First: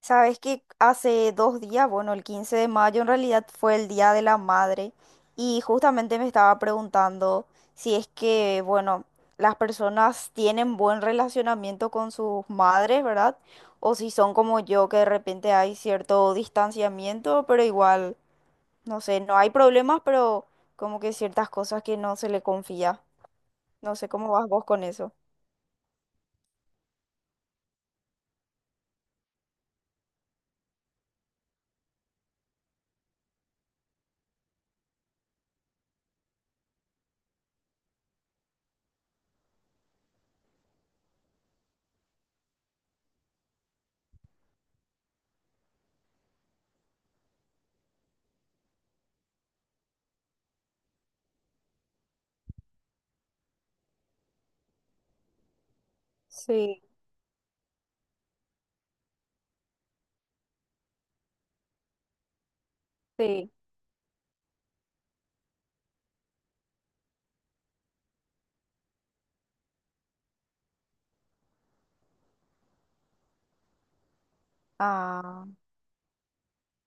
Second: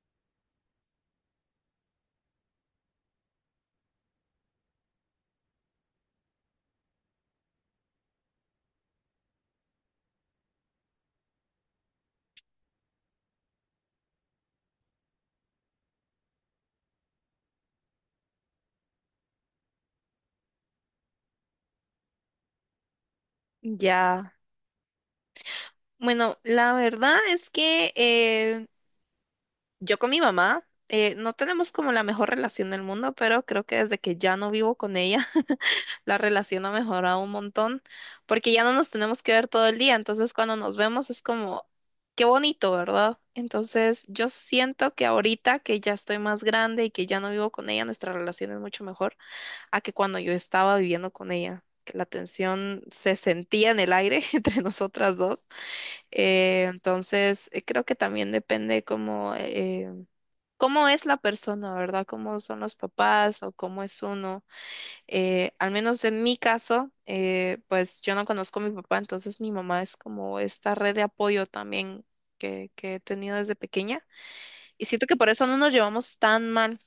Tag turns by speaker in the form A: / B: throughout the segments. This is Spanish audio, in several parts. A: Sabes que hace 2 días, bueno, el 15 de mayo en realidad fue el Día de la Madre y justamente me estaba preguntando si es que, bueno, las personas tienen buen relacionamiento con sus madres, ¿verdad? O si son como yo, que de repente hay cierto distanciamiento, pero igual, no sé, no hay problemas, pero como que ciertas cosas que no se le confía. No sé cómo
B: Ya.
A: vas vos con eso.
B: Bueno, la verdad es que yo con mi mamá no tenemos como la mejor relación del mundo, pero creo que desde que ya no vivo con ella, la relación ha mejorado un montón, porque ya no nos tenemos que ver todo el día, entonces cuando nos vemos es como, qué bonito, ¿verdad? Entonces yo siento que ahorita que ya estoy más grande y que ya no vivo con ella, nuestra relación es mucho mejor a que cuando yo estaba viviendo con ella, que la tensión se sentía en el aire entre nosotras dos. Eh,
A: Sí,
B: entonces, creo que también depende cómo, cómo es la persona, ¿verdad? Cómo son los papás
A: sí.
B: o cómo es uno. Al menos en mi caso, pues yo no conozco a mi papá, entonces mi mamá es como esta red de apoyo también que he tenido desde pequeña. Y siento que por eso
A: Ah.
B: no nos llevamos tan mal.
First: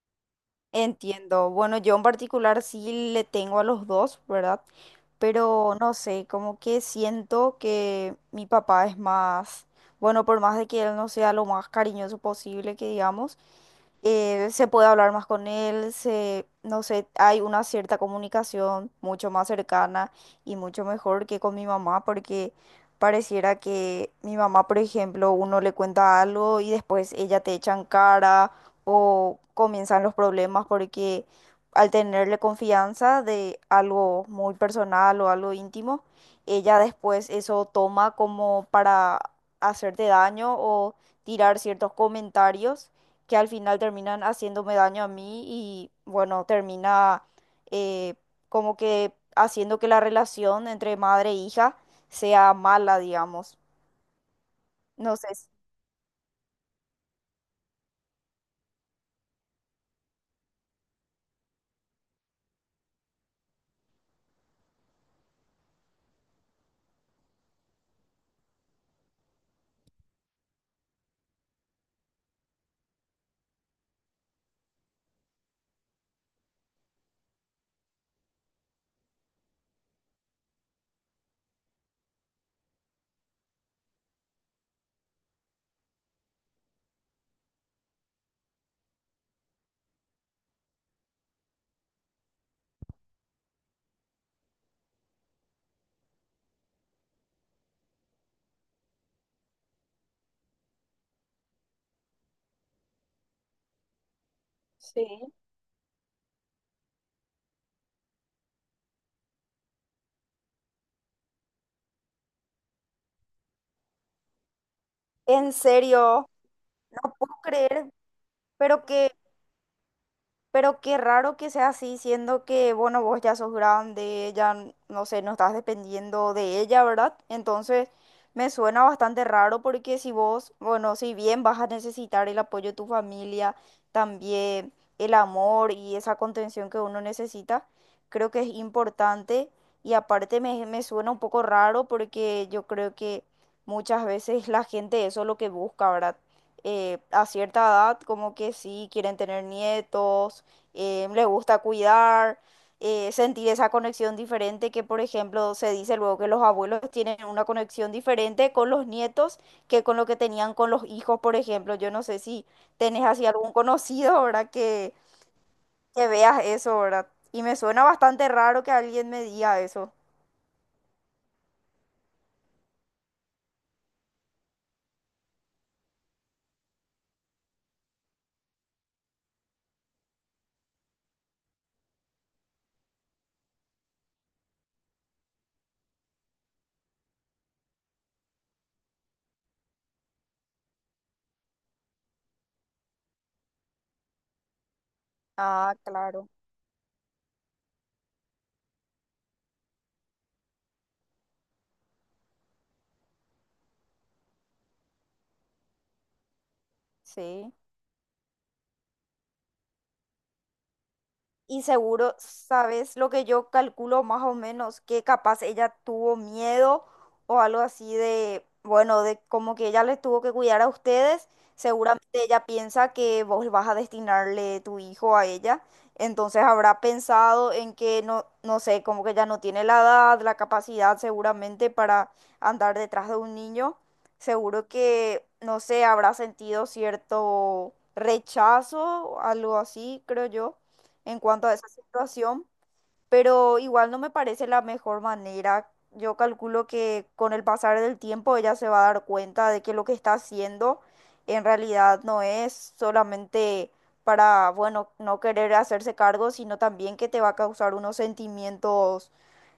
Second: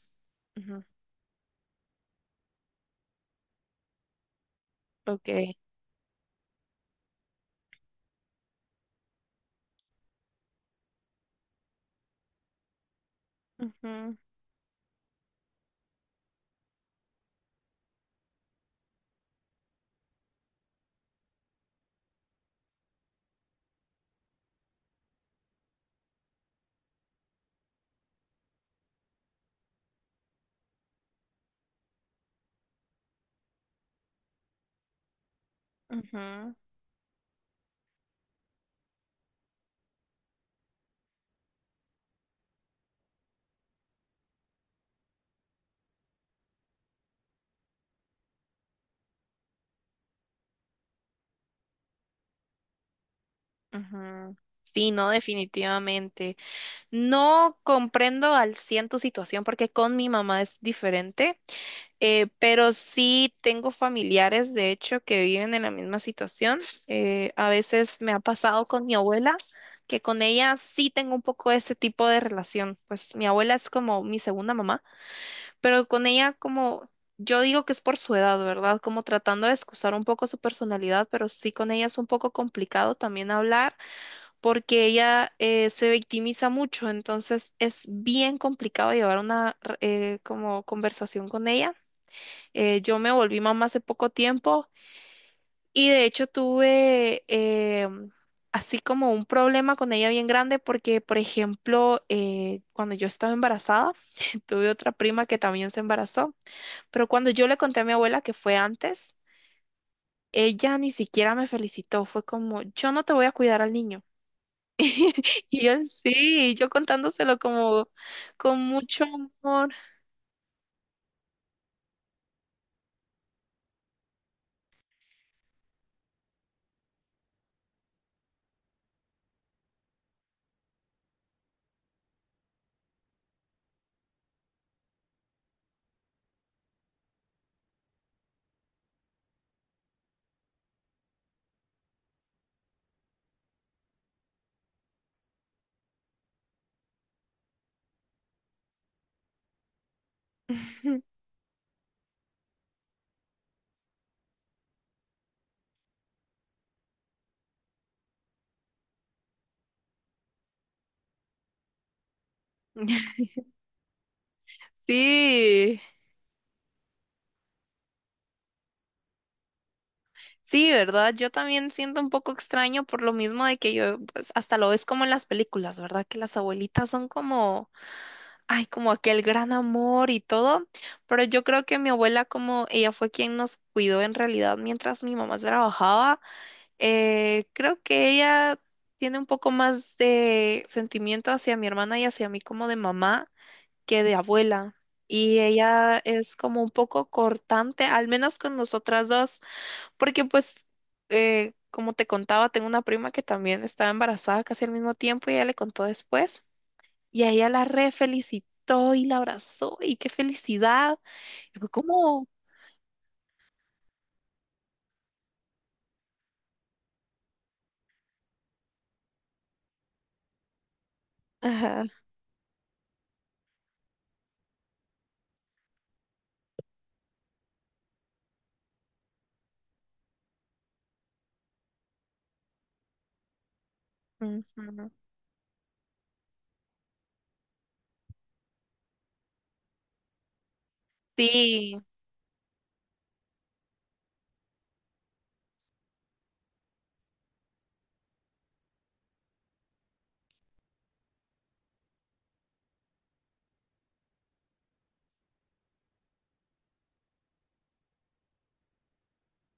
B: Ujú.
A: Entiendo. Bueno, yo en particular sí le tengo a los dos, ¿verdad?
B: Ok.
A: Pero no sé, como que siento que mi papá es más, bueno, por más de que él no sea lo más cariñoso posible, que digamos
B: Ujú,
A: se puede hablar más con él, se, no sé, hay una cierta comunicación mucho más cercana y mucho mejor que con mi mamá, porque pareciera que mi mamá, por ejemplo, uno le cuenta algo y después ella te echa en cara o comienzan los problemas porque al tenerle confianza de algo muy personal o algo íntimo,
B: ujú.
A: ella después eso toma como para hacerte daño o tirar ciertos comentarios que al final terminan haciéndome daño a mí y bueno, termina eh, como que haciendo que la relación entre madre e hija sea mala, digamos.
B: Ujú. Sí, no,
A: No sé, si-
B: definitivamente. No comprendo al 100 tu situación porque con mi mamá es diferente, pero sí tengo familiares, de hecho, que viven en la misma situación. A veces me ha pasado con mi abuela, que con ella sí tengo un poco ese tipo de relación. Pues mi abuela es como mi segunda mamá, pero con ella como... Yo digo que es por su edad, ¿verdad? Como tratando de excusar un poco su personalidad, pero sí con ella es un poco complicado también hablar porque ella se victimiza mucho, entonces es bien complicado llevar una como conversación con ella. Yo me volví mamá hace poco tiempo y de hecho tuve así como un problema con ella bien grande porque, por ejemplo, cuando yo estaba embarazada, tuve otra
A: Sí.
B: prima que también se embarazó, pero cuando yo le conté a mi abuela que fue antes, ella ni siquiera me felicitó, fue como, yo no te voy a cuidar al niño.
A: En
B: Y él sí,
A: serio,
B: y yo
A: no puedo
B: contándoselo como
A: creer,
B: con
A: pero
B: mucho
A: que
B: amor.
A: pero qué raro que sea así, siendo que, bueno, vos ya sos grande, ya, no sé, no estás dependiendo de ella, ¿verdad? Entonces, me suena bastante raro porque si vos, bueno, si bien vas a necesitar el apoyo de tu familia, también el amor y esa contención que uno necesita, creo que es importante. Y aparte me suena un poco raro porque yo creo que muchas veces la gente eso es lo que busca, ¿verdad? A cierta edad, como que sí, quieren tener nietos le gusta cuidar, sentir esa conexión diferente que, por ejemplo, se dice luego que los abuelos tienen una conexión diferente con los nietos que con lo que tenían con los hijos, por ejemplo. Yo no sé si tenés así algún conocido, ¿verdad?
B: Sí,
A: Que veas eso, ¿verdad? Y me suena bastante raro que alguien me diga eso.
B: sí, ¿verdad? Yo también siento un poco extraño por lo mismo de que yo, pues hasta lo ves como en las películas, ¿verdad? Que las abuelitas son como, ay, como aquel gran amor y todo, pero yo creo que mi abuela como ella fue quien nos cuidó en realidad mientras mi mamá trabajaba, creo que ella tiene un poco más de sentimiento hacia mi hermana y hacia mí como de mamá. Que de abuela. Y
A: Ah,
B: ella
A: claro.
B: es como un poco cortante, al menos con nosotras dos, porque pues, como te contaba, tengo una prima que también estaba embarazada casi al mismo tiempo y ella le contó después. Y a ella
A: Sí.
B: la re felicitó y la abrazó y qué felicidad. Y
A: Y
B: fue
A: seguro
B: como.
A: sabes lo que yo calculo más o menos, que capaz ella tuvo miedo o algo así de, bueno, de como que ella les tuvo que cuidar a ustedes.
B: Ajá.
A: Seguramente ella piensa que vos vas a destinarle tu hijo a ella. Entonces habrá pensado en que no, no sé, como que ella no tiene la edad, la capacidad seguramente para andar detrás de un niño. Seguro
B: Ujú.
A: que, no sé, habrá sentido cierto rechazo, algo así, creo yo en cuanto a esa
B: Sí.
A: situación, pero igual no me parece la mejor manera. Yo calculo que con el pasar del tiempo ella se va a dar cuenta de que lo que está haciendo en realidad no es solamente para, bueno, no querer hacerse cargo, sino también que te va a causar unos sentimientos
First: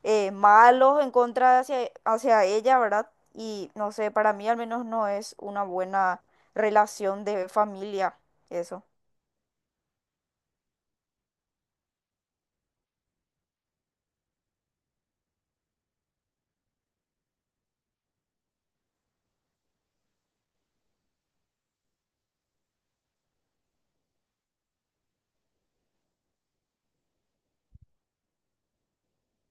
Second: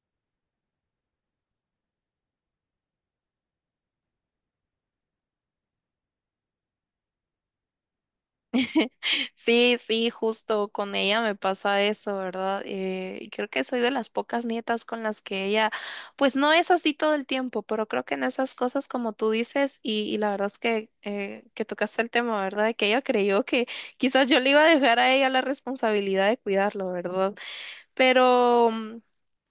A: malos en contra hacia ella, ¿verdad? Y no sé, para mí al menos no es una buena relación de familia, eso.
B: Sí, sí, justo con ella me pasa eso, ¿verdad? Y creo que soy de las pocas nietas con las que ella, pues no es así todo el tiempo, pero creo que en esas cosas, como tú dices, y la verdad es que tocaste el tema, ¿verdad? De que ella creyó que quizás yo le iba a dejar a ella la responsabilidad de cuidarlo, ¿verdad? Pero... mm,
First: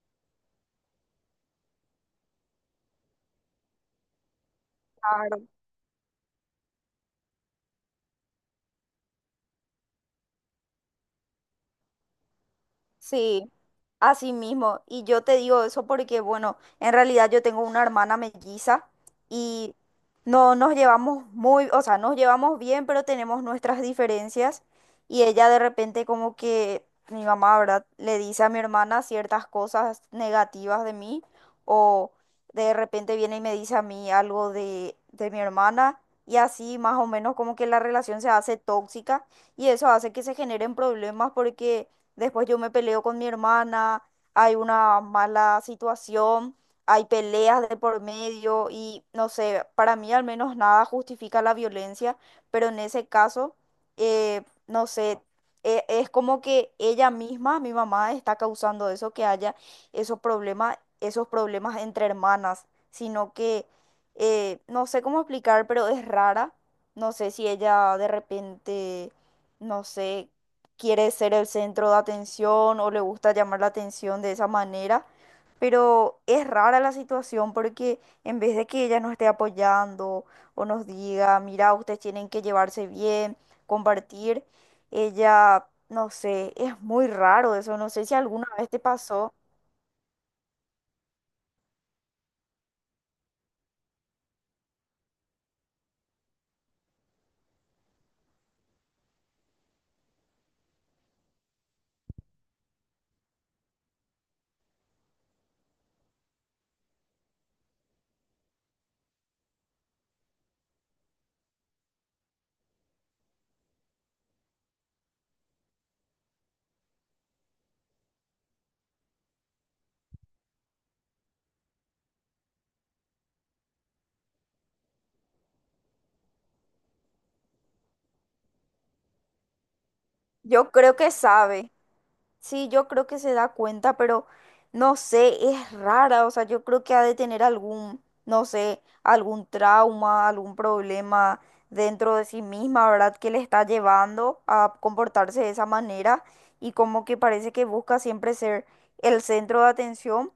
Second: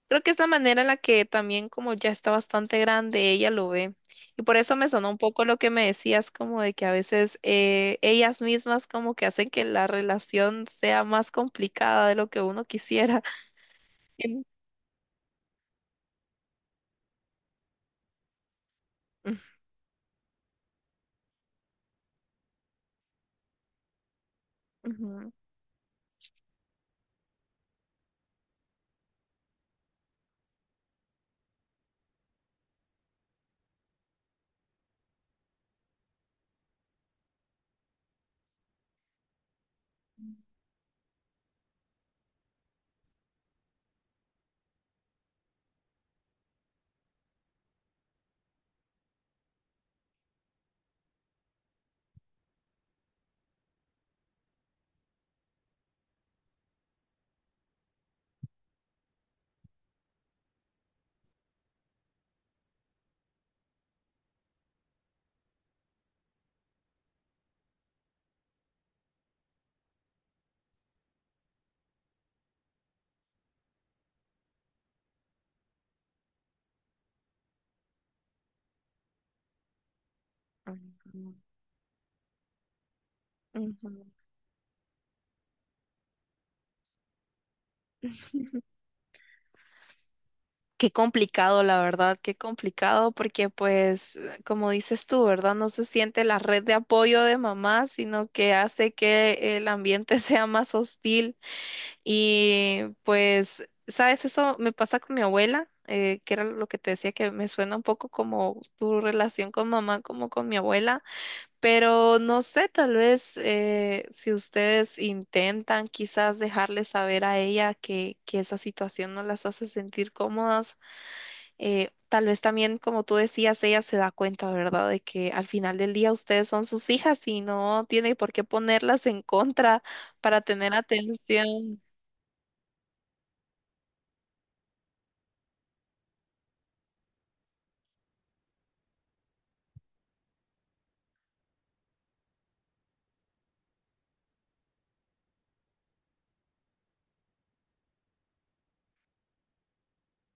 B: Creo que es la manera en la que también como ya está bastante grande, ella lo ve. Y por eso me sonó un poco
A: Claro.
B: lo que me decías, como de que a veces ellas mismas como que hacen que la relación sea más complicada de lo que uno quisiera.
A: Sí, así
B: Em,
A: mismo. Y yo te digo eso porque, bueno, en realidad yo tengo una hermana melliza y no nos llevamos muy, o sea, nos llevamos bien, pero tenemos nuestras diferencias. Y
B: ujú,
A: ella de repente como que mi mamá, ¿verdad? Le dice a mi hermana ciertas cosas negativas de mí o de repente viene y me dice a mí algo de mi hermana. Y así más o menos como que la relación se hace tóxica y eso hace que se generen problemas porque después yo me peleo con mi hermana, hay una mala situación, hay peleas de por medio y no sé, para mí al menos nada justifica la violencia, pero en ese caso, no sé, es como que ella misma, mi mamá, está causando eso, que haya esos problemas entre hermanas, sino que no sé cómo explicar, pero es rara. No sé si ella de repente, no sé, quiere ser el centro de atención o le gusta llamar la atención de esa manera, pero es rara la situación porque en vez de que ella nos esté apoyando o nos
B: ujú,
A: diga, mira, ustedes tienen que llevarse bien,
B: ujú.
A: compartir, ella, no sé, es muy raro eso, no sé si alguna vez te pasó.
B: Qué complicado, la verdad, qué complicado, porque pues, como dices tú, ¿verdad? No se siente la red de apoyo de mamá, sino que hace que el ambiente sea más hostil. Y pues, ¿sabes? Eso me pasa con mi abuela, que era lo que te decía que me suena un poco como tu relación con mamá, como con mi abuela, pero no sé, tal vez si ustedes intentan quizás dejarle saber a ella que esa situación no las hace sentir cómodas, tal vez también, como tú decías, ella se da cuenta, ¿verdad? De que al final del día ustedes son sus hijas y no tiene por qué ponerlas en contra para
A: Yo
B: tener
A: creo que sabe.
B: atención.
A: Sí, yo creo que se da cuenta, pero no sé, es rara, o sea, yo creo que ha de tener algún, no sé, algún trauma, algún problema dentro de sí misma, ¿verdad? Que le está llevando a comportarse de esa manera y como que parece que busca siempre ser el centro de atención,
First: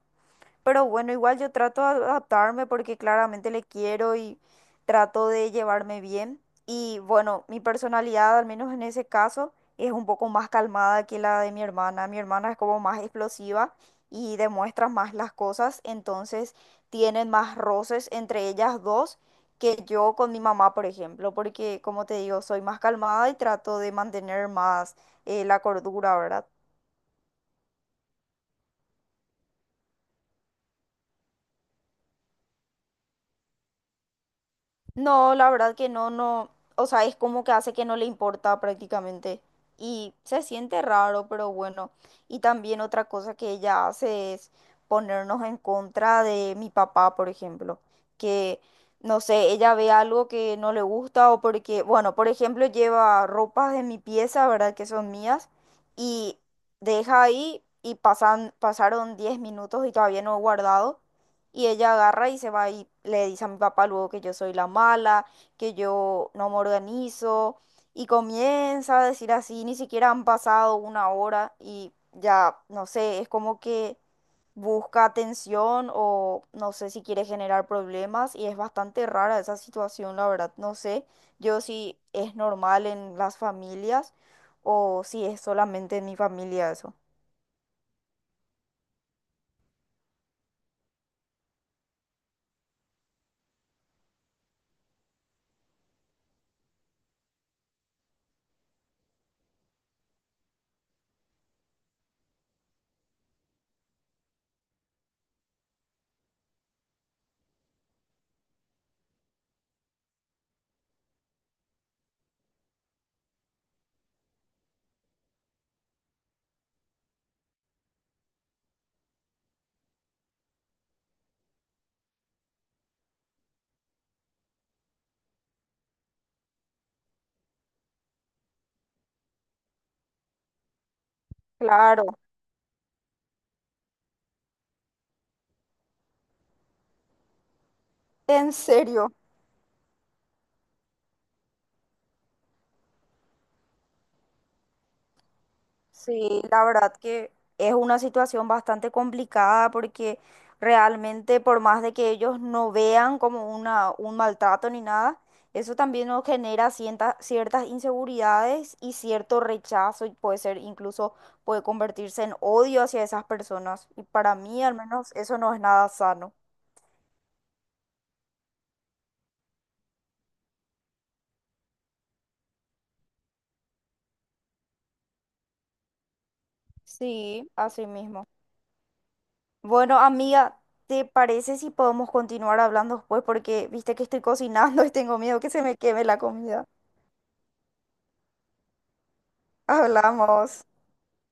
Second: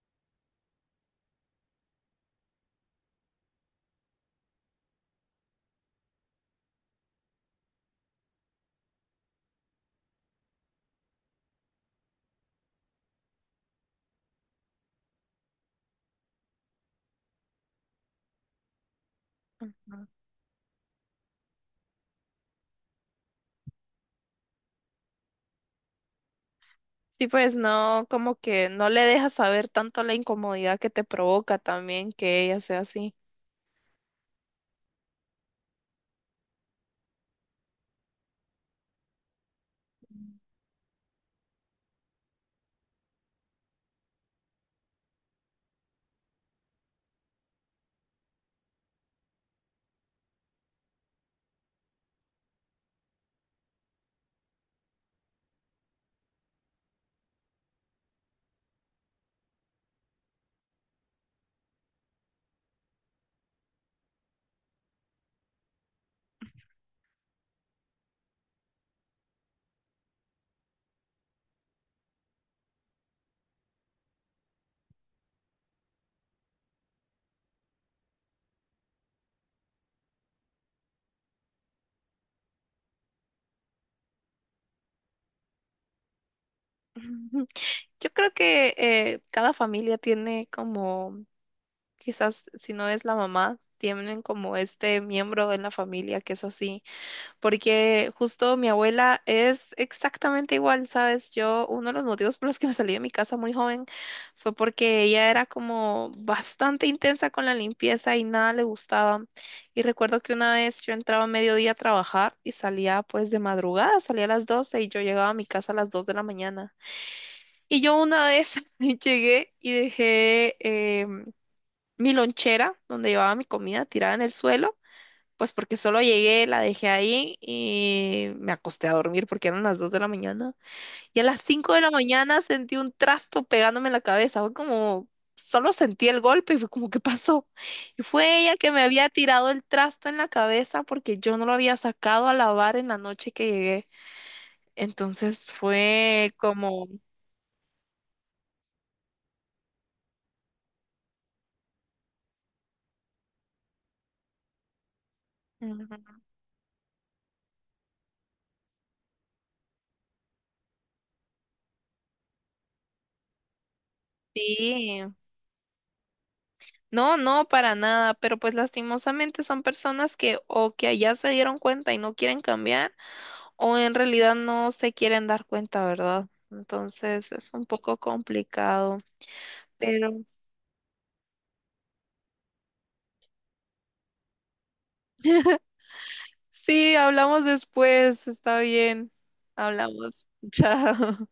A: pero bueno, igual yo trato de adaptarme porque claramente le quiero y trato de llevarme bien. Y bueno, mi personalidad, al menos en ese caso, es un poco más calmada que la de mi hermana. Mi hermana es como más explosiva y demuestra más las cosas, entonces tienen más roces entre ellas dos que
B: Ujú.
A: yo con mi mamá, por ejemplo, porque como te digo, soy más calmada y trato de mantener más la cordura, ¿verdad?
B: Sí, pues no, como que no le dejas saber tanto la incomodidad que te provoca también que ella sea así.
A: No, la verdad que no, no, o sea, es como que hace que no le importa prácticamente y se siente raro, pero bueno. Y también otra cosa que ella hace es ponernos en contra de mi papá, por ejemplo, que no sé, ella ve algo que no le gusta o porque, bueno, por ejemplo, lleva ropas de mi pieza, ¿verdad? Que son mías y deja ahí y pasan, pasaron 10 minutos y todavía no he guardado. Y ella agarra y se va y le dice a mi papá luego que yo soy la mala, que yo no me organizo. Y comienza a decir así, ni siquiera han pasado una hora y ya, no sé, es como que busca atención o no sé si quiere generar problemas y es bastante rara esa situación, la verdad. No sé yo si es normal en las familias o si es solamente en mi familia eso.
B: Ujú. Yo creo que cada familia tiene como, quizás si no es la mamá, tienen como este miembro en la familia que es así. Porque justo mi abuela es exactamente igual, ¿sabes? Yo, uno de los motivos por los que me salí de mi casa muy joven fue porque ella era como bastante intensa con la limpieza y nada le gustaba. Y recuerdo que una vez yo entraba a mediodía a trabajar y salía pues de madrugada, salía a las 12 y yo llegaba a mi casa a las 2 de la mañana. Y yo una vez llegué y dejé em, mi lonchera donde llevaba mi comida tirada en el suelo. Pues porque solo llegué, la dejé ahí y me acosté a dormir porque eran las 2 de la mañana. Y a las cinco de la
A: Claro,
B: mañana sentí un trasto pegándome en la cabeza. Fue como, solo sentí el golpe y fue como, ¿qué pasó? Y fue
A: en
B: ella que me había
A: serio.
B: tirado el trasto en la cabeza porque yo no lo había sacado a lavar en la noche que llegué. Entonces fue
A: Sí, la
B: como,
A: verdad que es una situación bastante complicada porque realmente por más de que ellos no vean como una, un maltrato ni nada, eso también
B: Ujú.
A: nos genera ciertas inseguridades y cierto rechazo y puede ser incluso puede convertirse en odio hacia esas personas. Y para mí al
B: Sí.
A: menos eso no es nada sano.
B: No, no, para nada, pero pues lastimosamente son personas que o que allá se dieron cuenta y no quieren cambiar o en realidad no se quieren dar cuenta, ¿verdad? Entonces es
A: Sí,
B: un
A: así
B: poco
A: mismo.
B: complicado,
A: Bueno,
B: pero
A: amiga, ¿te parece si podemos continuar hablando después? Porque viste que estoy cocinando y tengo miedo que se me queme la comida.
B: sí, hablamos después, está bien, hablamos,
A: Hablamos.
B: chao.